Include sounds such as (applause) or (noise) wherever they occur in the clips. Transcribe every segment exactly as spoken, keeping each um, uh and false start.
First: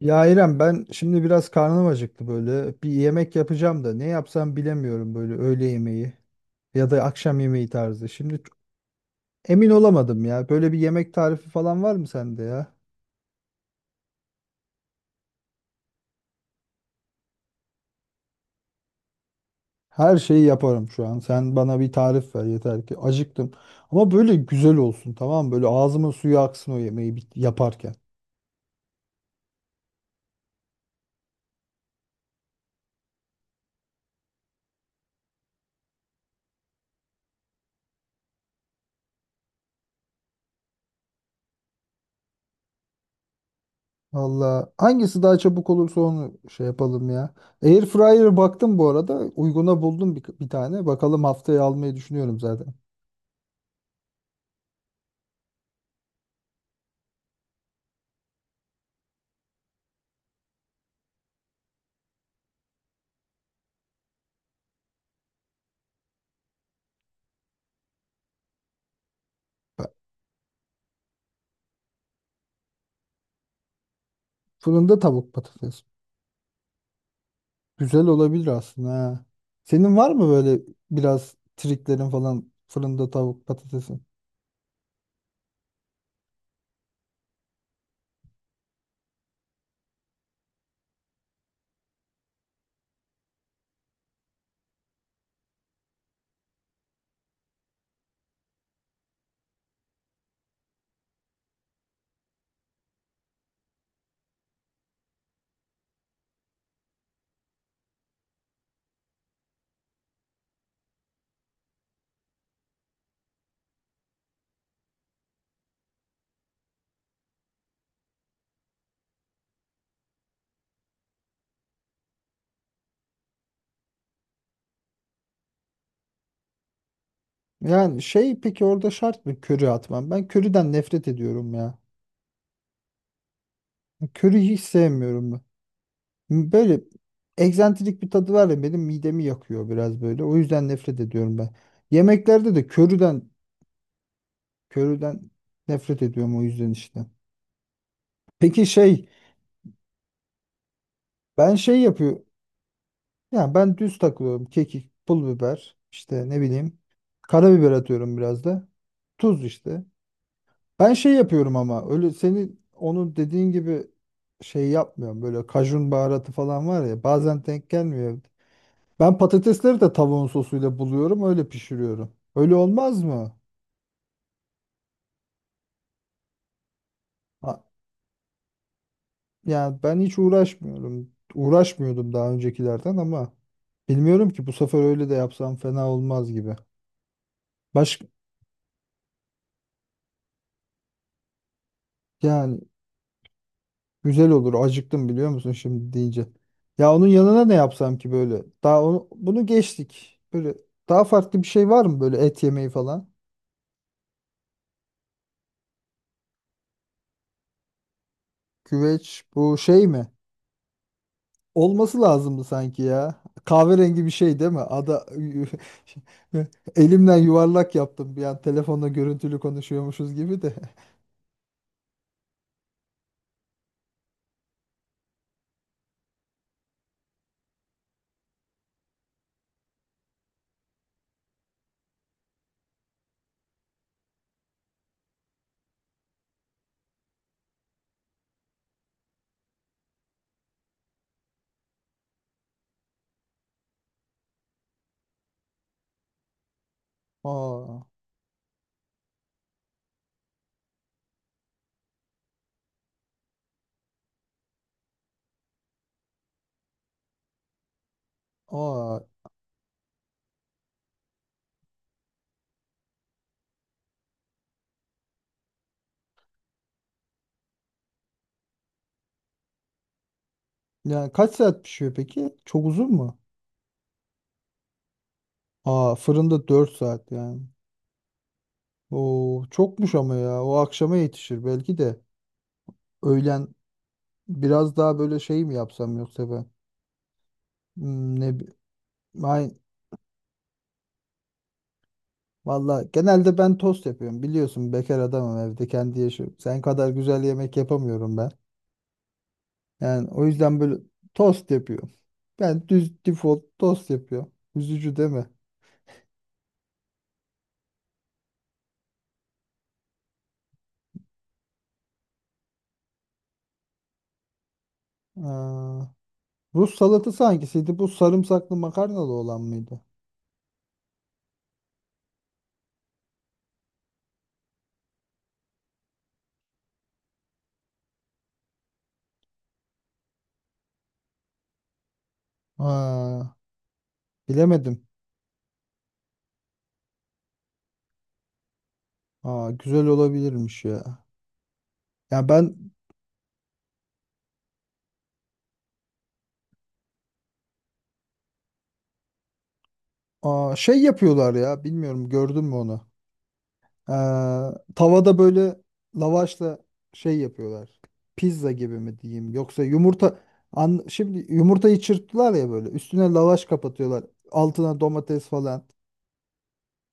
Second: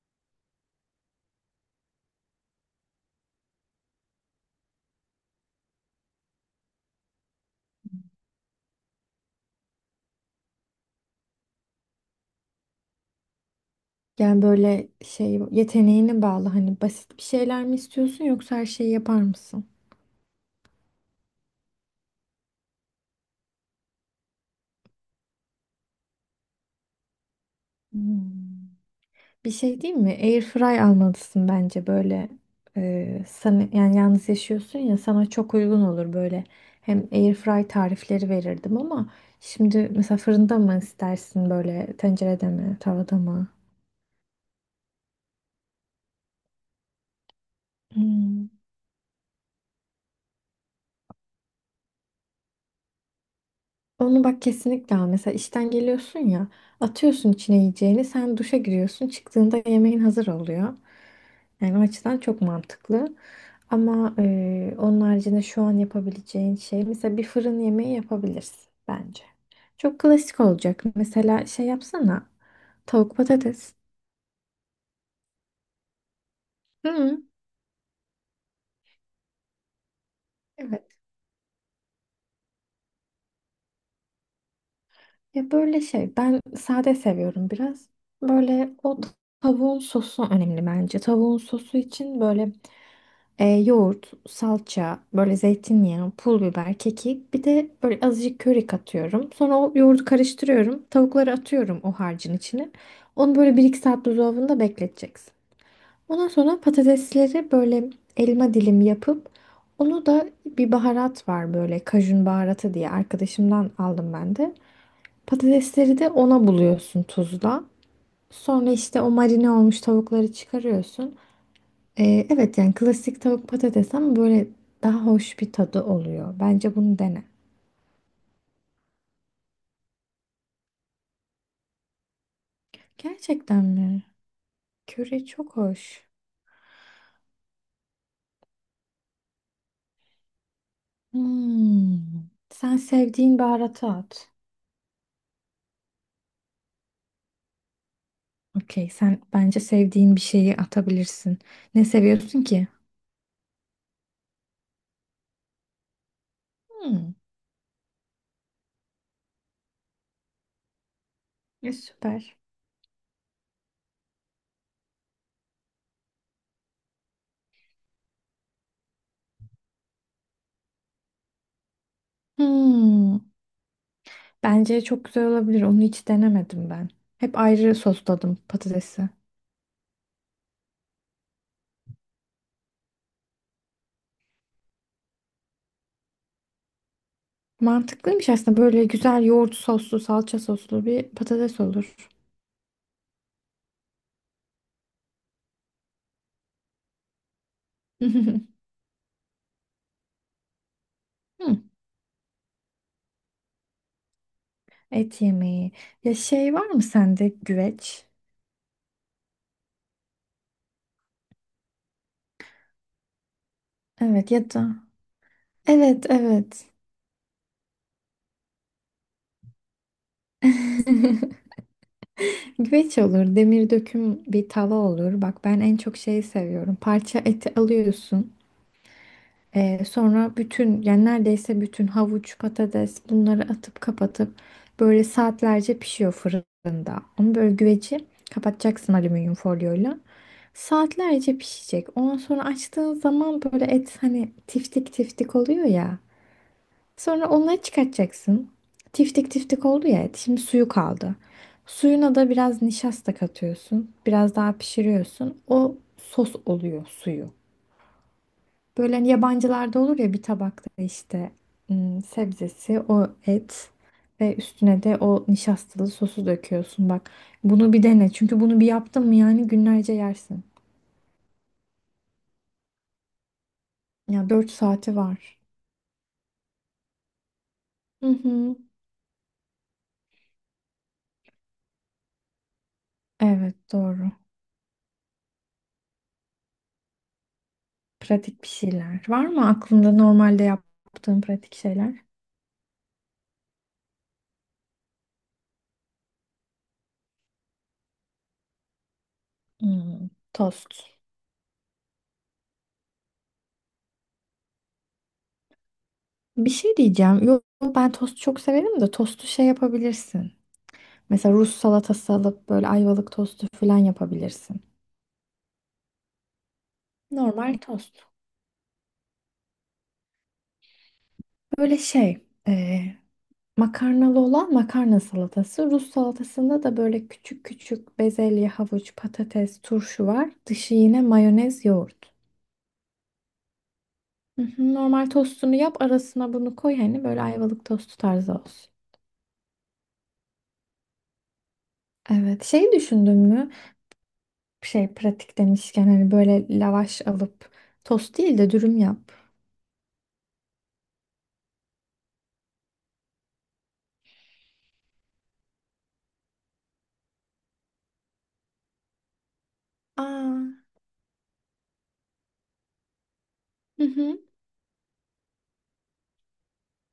Ya İrem ben şimdi biraz karnım acıktı böyle. Bir yemek yapacağım da ne yapsam bilemiyorum böyle öğle yemeği ya da akşam yemeği tarzı. Şimdi ç- emin olamadım ya. Böyle bir yemek tarifi falan var mı sende ya? Yani böyle şey yeteneğine bağlı hani basit bir şeyler mi istiyorsun yoksa her şeyi yapar mısın? Her şeyi yaparım şu an. Sen bana bir tarif ver yeter ki acıktım. Ama böyle güzel olsun tamam mı? Böyle ağzımın suyu aksın o yemeği bit- yaparken. Hmm. Bir şey değil mi? Airfry almalısın bence böyle e, sana yani yalnız yaşıyorsun ya sana çok uygun olur böyle. Hem airfry tarifleri verirdim ama şimdi mesela fırında mı istersin böyle tencerede mi tavada mı? Valla hangisi daha çabuk olursa onu şey yapalım ya. Air fryer Hmm. baktım bu arada. Uyguna buldum bir, bir tane. Bakalım haftaya almayı düşünüyorum zaten. Onu bak kesinlikle al. Mesela işten geliyorsun ya, atıyorsun içine yiyeceğini, sen duşa giriyorsun, çıktığında yemeğin hazır oluyor. Yani o açıdan çok mantıklı. Ama e, onun haricinde şu an yapabileceğin şey, mesela bir fırın yemeği yapabilirsin bence. Çok klasik olacak. Mesela şey yapsana, tavuk patates. Fırında tavuk patates. Hı, Güzel olabilir aslında ha. Senin var mı böyle evet. biraz triklerin falan fırında tavuk patatesin? Ya böyle şey, ben sade seviyorum biraz. Böyle o tavuğun sosu önemli bence. Tavuğun sosu için böyle E, yoğurt, salça, böyle zeytinyağı, pul biber, kekik. Bir de böyle azıcık köri katıyorum. Sonra o yoğurdu karıştırıyorum. Tavukları atıyorum o harcın içine. Onu böyle bir iki saat buzdolabında bekleteceksin. Ondan sonra patatesleri böyle elma dilimi yapıp onu da bir baharat var böyle kajun baharatı diye arkadaşımdan aldım ben de. Patatesleri de ona buluyorsun tuzla. Sonra işte o marine olmuş tavukları çıkarıyorsun. Ee, evet yani klasik tavuk patates ama böyle daha hoş bir tadı oluyor. Bence bunu dene. Yani şey peki orada şart mı köri atmam? Ben köriden nefret ediyorum ya. Gerçekten mi? Köriyi hiç Köri sevmiyorum ben. çok hoş. Böyle egzantrik bir tadı var ya benim midemi yakıyor biraz böyle. O yüzden nefret ediyorum ben. Hmm. Yemeklerde de Sen köriden sevdiğin baharatı at. köriden nefret ediyorum o yüzden işte. Peki Okey, şey sen bence sevdiğin bir şeyi atabilirsin. ben şey Ne yapıyor. seviyorsun ki? Yani ben düz takılıyorum. Kekik, pul biber, işte ne bileyim. Hmm. Karabiber atıyorum biraz da. Tuz işte. Ben şey yapıyorum E, ama öyle süper. senin onu dediğin gibi şey yapmıyorum. Böyle kajun baharatı falan var ya bazen denk gelmiyor. Ben patatesleri de tavuğun sosuyla buluyorum öyle pişiriyorum. Öyle olmaz Hmm. mı? Bence çok güzel olabilir. Onu hiç denemedim ben. Hep Ha, ayrı sosladım patatesi. yani ben hiç uğraşmıyorum. Uğraşmıyordum daha öncekilerden ama bilmiyorum ki bu sefer öyle de yapsam fena olmaz gibi. Baş Mantıklıymış aslında. Böyle güzel yoğurt soslu, salça soslu bir patates olur. yani. Güzel olur. Acıktım biliyor musun şimdi deyince. Ya onun yanına ne yapsam ki böyle? (laughs) Daha onu, bunu geçtik. Böyle daha farklı bir Hmm. şey var mı böyle et yemeği falan? Et yemeği. Ya şey var mı sende güveç? Güveç bu şey mi? Olması lazımdı sanki ya. Kahverengi bir Evet şey değil ya mi? da Ada evet evet. (laughs) elimden yuvarlak yaptım bir an telefonla görüntülü konuşuyormuşuz gibi de. (laughs) Güveç olur, demir döküm bir tava olur. Bak ben en çok şeyi seviyorum. Parça eti alıyorsun. Ee, sonra bütün yani neredeyse bütün havuç, patates bunları atıp kapatıp böyle saatlerce pişiyor fırında. Onu böyle güveci kapatacaksın alüminyum folyoyla. Saatlerce pişecek. Ondan sonra açtığın zaman böyle et hani tiftik tiftik oluyor ya. (laughs) Sonra Aa, onları çıkartacaksın. Tiftik tiftik oldu ya et. Şimdi suyu kaldı. Suyuna da biraz nişasta katıyorsun. Biraz daha pişiriyorsun. O sos oluyor suyu. Böyle aa. hani yabancılarda olur ya bir tabakta işte ım, sebzesi, o et ve üstüne de o nişastalı sosu döküyorsun. Bak bunu bir dene. Çünkü bunu bir yaptın mı yani günlerce yersin. Yani kaç saat pişiyor peki? Çok uzun mu? Ya dört saati var. Aa, fırında dört saat yani. Hı hı. Oo, çokmuş ama ya. O akşama yetişir belki de. Öğlen Evet doğru. biraz daha böyle şey mi yapsam yoksa ben? Hmm, ne Pratik bir bi- şeyler. Var mı Ay, aklında normalde yaptığın pratik şeyler? valla genelde ben tost yapıyorum. Biliyorsun bekar adamım evde kendi yaşıyorum. Sen kadar güzel yemek yapamıyorum ben. Hmm, Yani o yüzden böyle tost. tost yapıyorum. Ben düz default tost yapıyorum. Üzücü değil mi? Bir şey diyeceğim. Yok ben tost çok severim de tostu şey yapabilirsin. Mesela Rus salatası alıp böyle ayvalık tostu falan yapabilirsin. Aa, Rus salatası Normal hangisiydi? Bu tost. sarımsaklı makarnalı olan mıydı? Böyle şey e, makarnalı olan makarna salatası. Rus salatasında da böyle küçük küçük bezelye, havuç, patates, turşu var. Dışı yine mayonez, yoğurt. Aa, Hı hı. bilemedim. Normal tostunu yap arasına bunu koy hani böyle ayvalık tostu tarzı olsun. Aa, güzel olabilirmiş ya. Ya Evet, ben şey düşündün mü? Şey pratik demişken hani böyle lavaş alıp tost değil de dürüm yap. aa, şey yapıyorlar ya bilmiyorum gördün mü onu? Ee, tavada böyle lavaşla şey yapıyorlar. Pizza gibi mi diyeyim yoksa yumurta Aa, an, şimdi yumurtayı çırptılar ya böyle üstüne lavaş hı kapatıyorlar. hı. Altına domates falan.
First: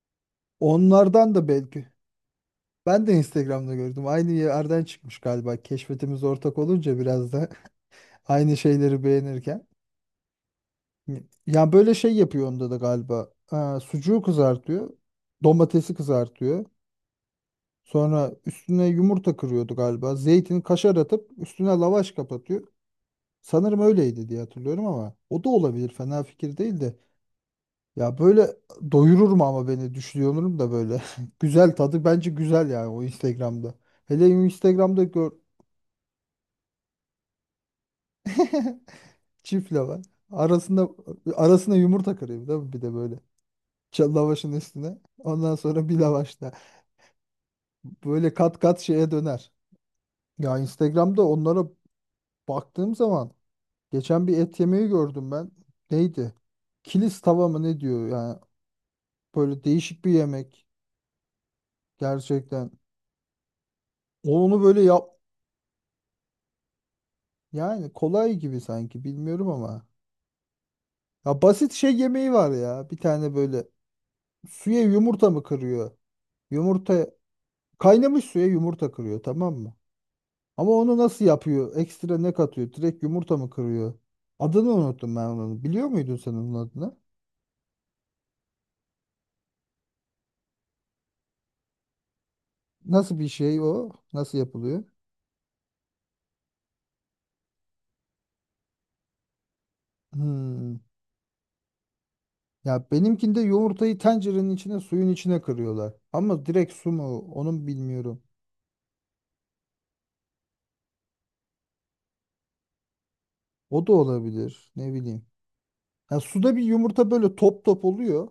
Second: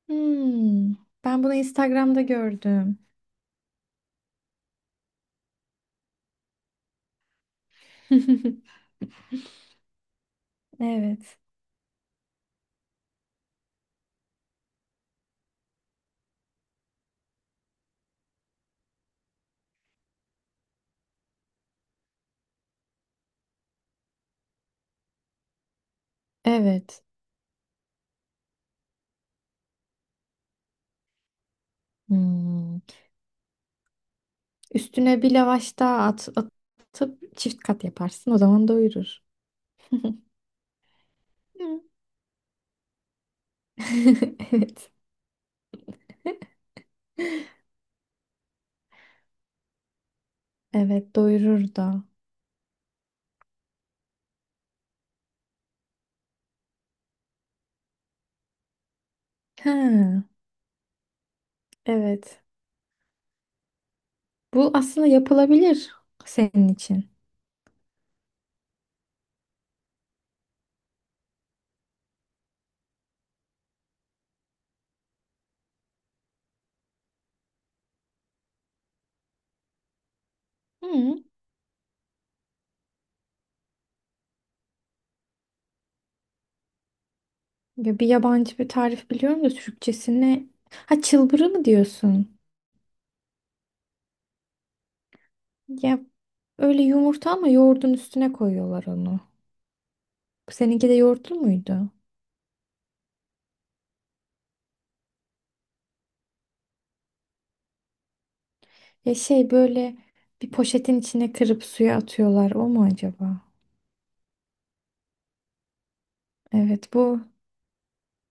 Hmm. Onlardan Ben da bunu belki Instagram'da gördüm. ben de Instagram'da gördüm. Aynı yerden çıkmış galiba. Keşfetimiz ortak olunca biraz da (laughs) aynı (laughs) şeyleri beğenirken. Evet. Ya böyle şey yapıyor onda da galiba. Ee, sucuğu kızartıyor. Domatesi kızartıyor. Sonra üstüne yumurta kırıyordu galiba. Zeytin kaşar atıp üstüne lavaş kapatıyor. Sanırım öyleydi diye hatırlıyorum ama o da olabilir. Fena fikir değil de. Evet. Ya böyle doyurur mu ama beni düşünüyorum da böyle. (laughs) Güzel tadı bence güzel Hmm. yani o Instagram'da. Hele Instagram'da Üstüne bir gör. lavaş daha at, atıp çift kat yaparsın. O zaman (laughs) doyurur. çift lavaş. Arasında arasına Hı. yumurta kırıyor değil mi? Bir de böyle. Ç- (laughs) Lavaşın Evet. üstüne. Ondan sonra bir lavaş daha. Böyle kat kat şeye döner. Ya Evet, Instagram'da onlara doyurur da. baktığım zaman. Geçen bir et yemeği gördüm ben. Neydi? Kilis tava mı ne diyor yani. Böyle değişik bir Ha, yemek. evet. Gerçekten. Onu Bu böyle aslında yap. yapılabilir senin için. Yani kolay gibi sanki bilmiyorum ama. Ya basit şey yemeği var ya. Bir tane böyle suya yumurta mı kırıyor? Yumurta kaynamış suya yumurta kırıyor tamam mı? Ama onu Hı. nasıl yapıyor? Ekstra ne katıyor? Direkt yumurta mı kırıyor? Adını unuttum ben onun. Biliyor muydun sen onun adını? Ya bir yabancı bir tarif biliyorum da Türkçesine. Ha çılbırı mı diyorsun? Nasıl bir şey o? Nasıl yapılıyor? Ya öyle yumurta ama yoğurdun üstüne koyuyorlar onu. Hmm. Seninki de yoğurtlu muydu? Ya benimkinde yumurtayı tencerenin içine suyun içine kırıyorlar. Ama direkt su mu onun bilmiyorum. Ya şey böyle bir poşetin içine kırıp suya atıyorlar o mu acaba? O da olabilir ne bileyim. Ya suda bir Evet yumurta bu. böyle top top oluyor.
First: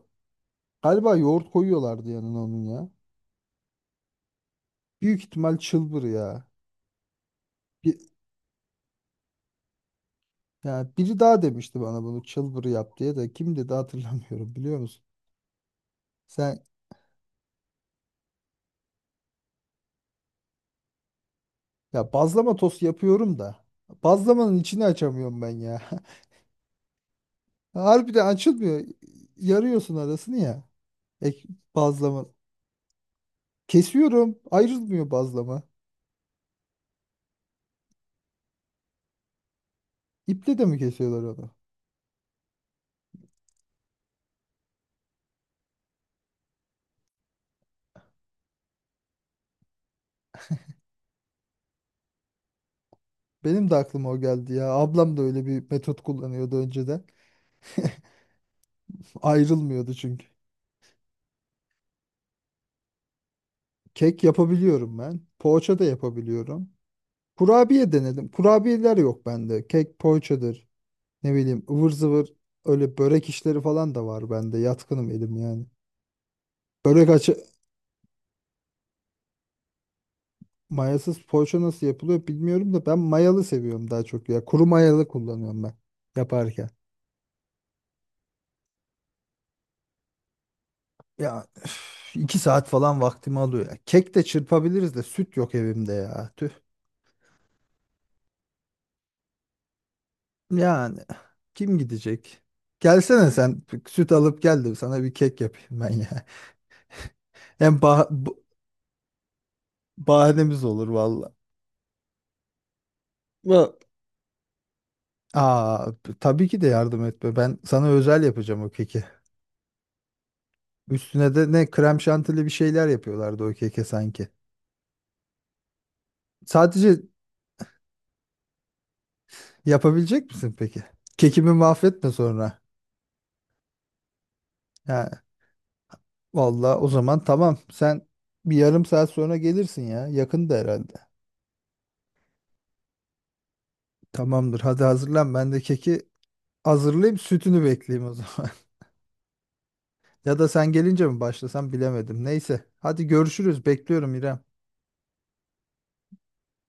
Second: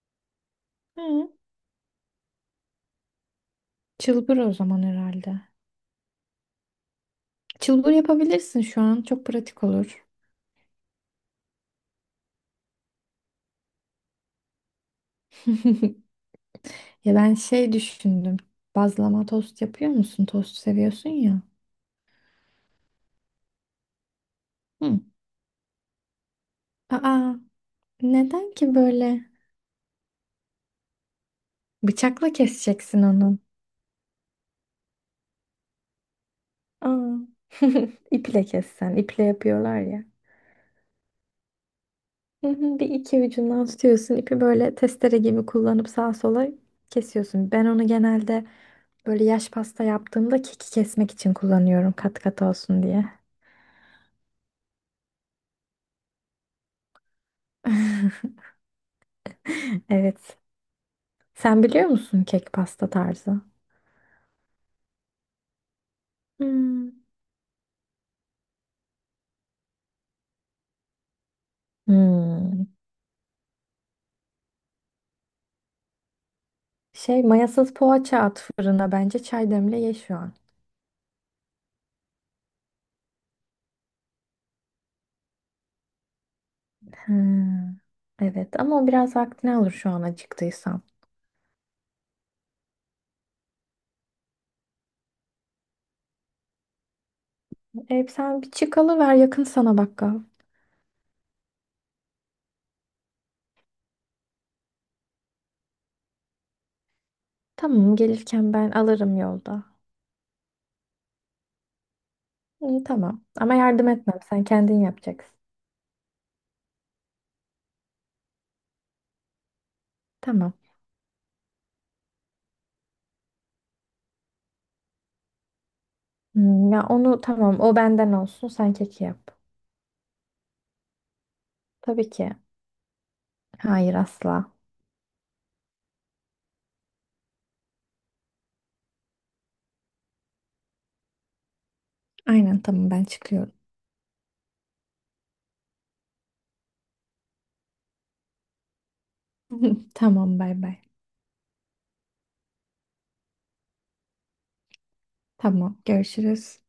Galiba Hı. yoğurt koyuyorlardı yanına onun ya. Çılbır o zaman Büyük herhalde. ihtimal çılbır ya. Çılbır Bir, yapabilirsin şu an çok pratik olur. ya biri daha demişti bana bunu çılbır yap diye de kim dedi hatırlamıyorum biliyor musun? (laughs) Sen Ya ben şey düşündüm. Bazlama tost yapıyor musun? Tost seviyorsun ya. ya bazlama tost yapıyorum da bazlamanın içini Hı. açamıyorum ben ya. Aa, (laughs) Harbiden neden ki açılmıyor. böyle? Yarıyorsun arasını ya. Ek, bazlama. Bıçakla keseceksin onu. Kesiyorum. Ayrılmıyor bazlama. Aa. (laughs) İple kessen. İple yapıyorlar ya. İple de mi kesiyorlar onu? Hı hı. Bir iki ucundan tutuyorsun. İpi böyle testere gibi kullanıp sağa sola kesiyorsun. Ben onu genelde böyle yaş pasta yaptığımda keki kesmek için kullanıyorum kat kat olsun diye. Benim de aklıma o geldi ya. Ablam da öyle bir metot kullanıyordu önceden. (laughs) Ayrılmıyordu çünkü. Evet. Sen biliyor musun kek pasta tarzı? Kek yapabiliyorum ben. Poğaça da yapabiliyorum. Hmm. Kurabiye denedim. Kurabiyeler yok bende. Kek, poğaçadır. Ne bileyim ıvır zıvır Hmm. öyle börek işleri falan da var bende. Yatkınım elim yani. Börek Şey açı mayasız poğaça at fırına bence çay demle ye şu an. mayasız poğaça nasıl yapılıyor bilmiyorum da ben mayalı seviyorum daha çok ya. Kuru mayalı kullanıyorum ben yaparken. Hmm. Evet ama o biraz vaktini alır şu an acıktıysan. Ya üf, iki saat falan vaktimi alıyor ya. Kek de çırpabiliriz de süt yok evimde ya. Tüh. E, sen bir çık alıver yakın sana bakkal. Yani kim gidecek? Gelsene sen süt alıp gel de sana bir kek yapayım ben ya. Hem Tamam bah bu- gelirken ben alırım yolda. bahanemiz olur valla. İyi tamam ama Va- yardım etmem sen kendin yapacaksın. Aa, tabii ki de yardım etme. Ben sana özel yapacağım o keki. Tamam. Üstüne de ne krem şantili bir şeyler yapıyorlardı o keke sanki. Hmm, ya Sadece onu tamam o benden olsun sen keki yap. yapabilecek misin peki? Kekimi Tabii mahvetme ki. sonra. Hayır asla. Vallahi o zaman tamam. Sen bir yarım saat sonra gelirsin ya. Yakında herhalde. Aynen tamam ben çıkıyorum. Tamamdır. Hadi hazırlan. Ben de keki hazırlayayım. Sütünü bekleyeyim o zaman. (laughs) (laughs) Tamam Ya da bay sen bay. gelince mi başlasam bilemedim. Neyse. Hadi görüşürüz. Bekliyorum İrem. Tamam görüşürüz.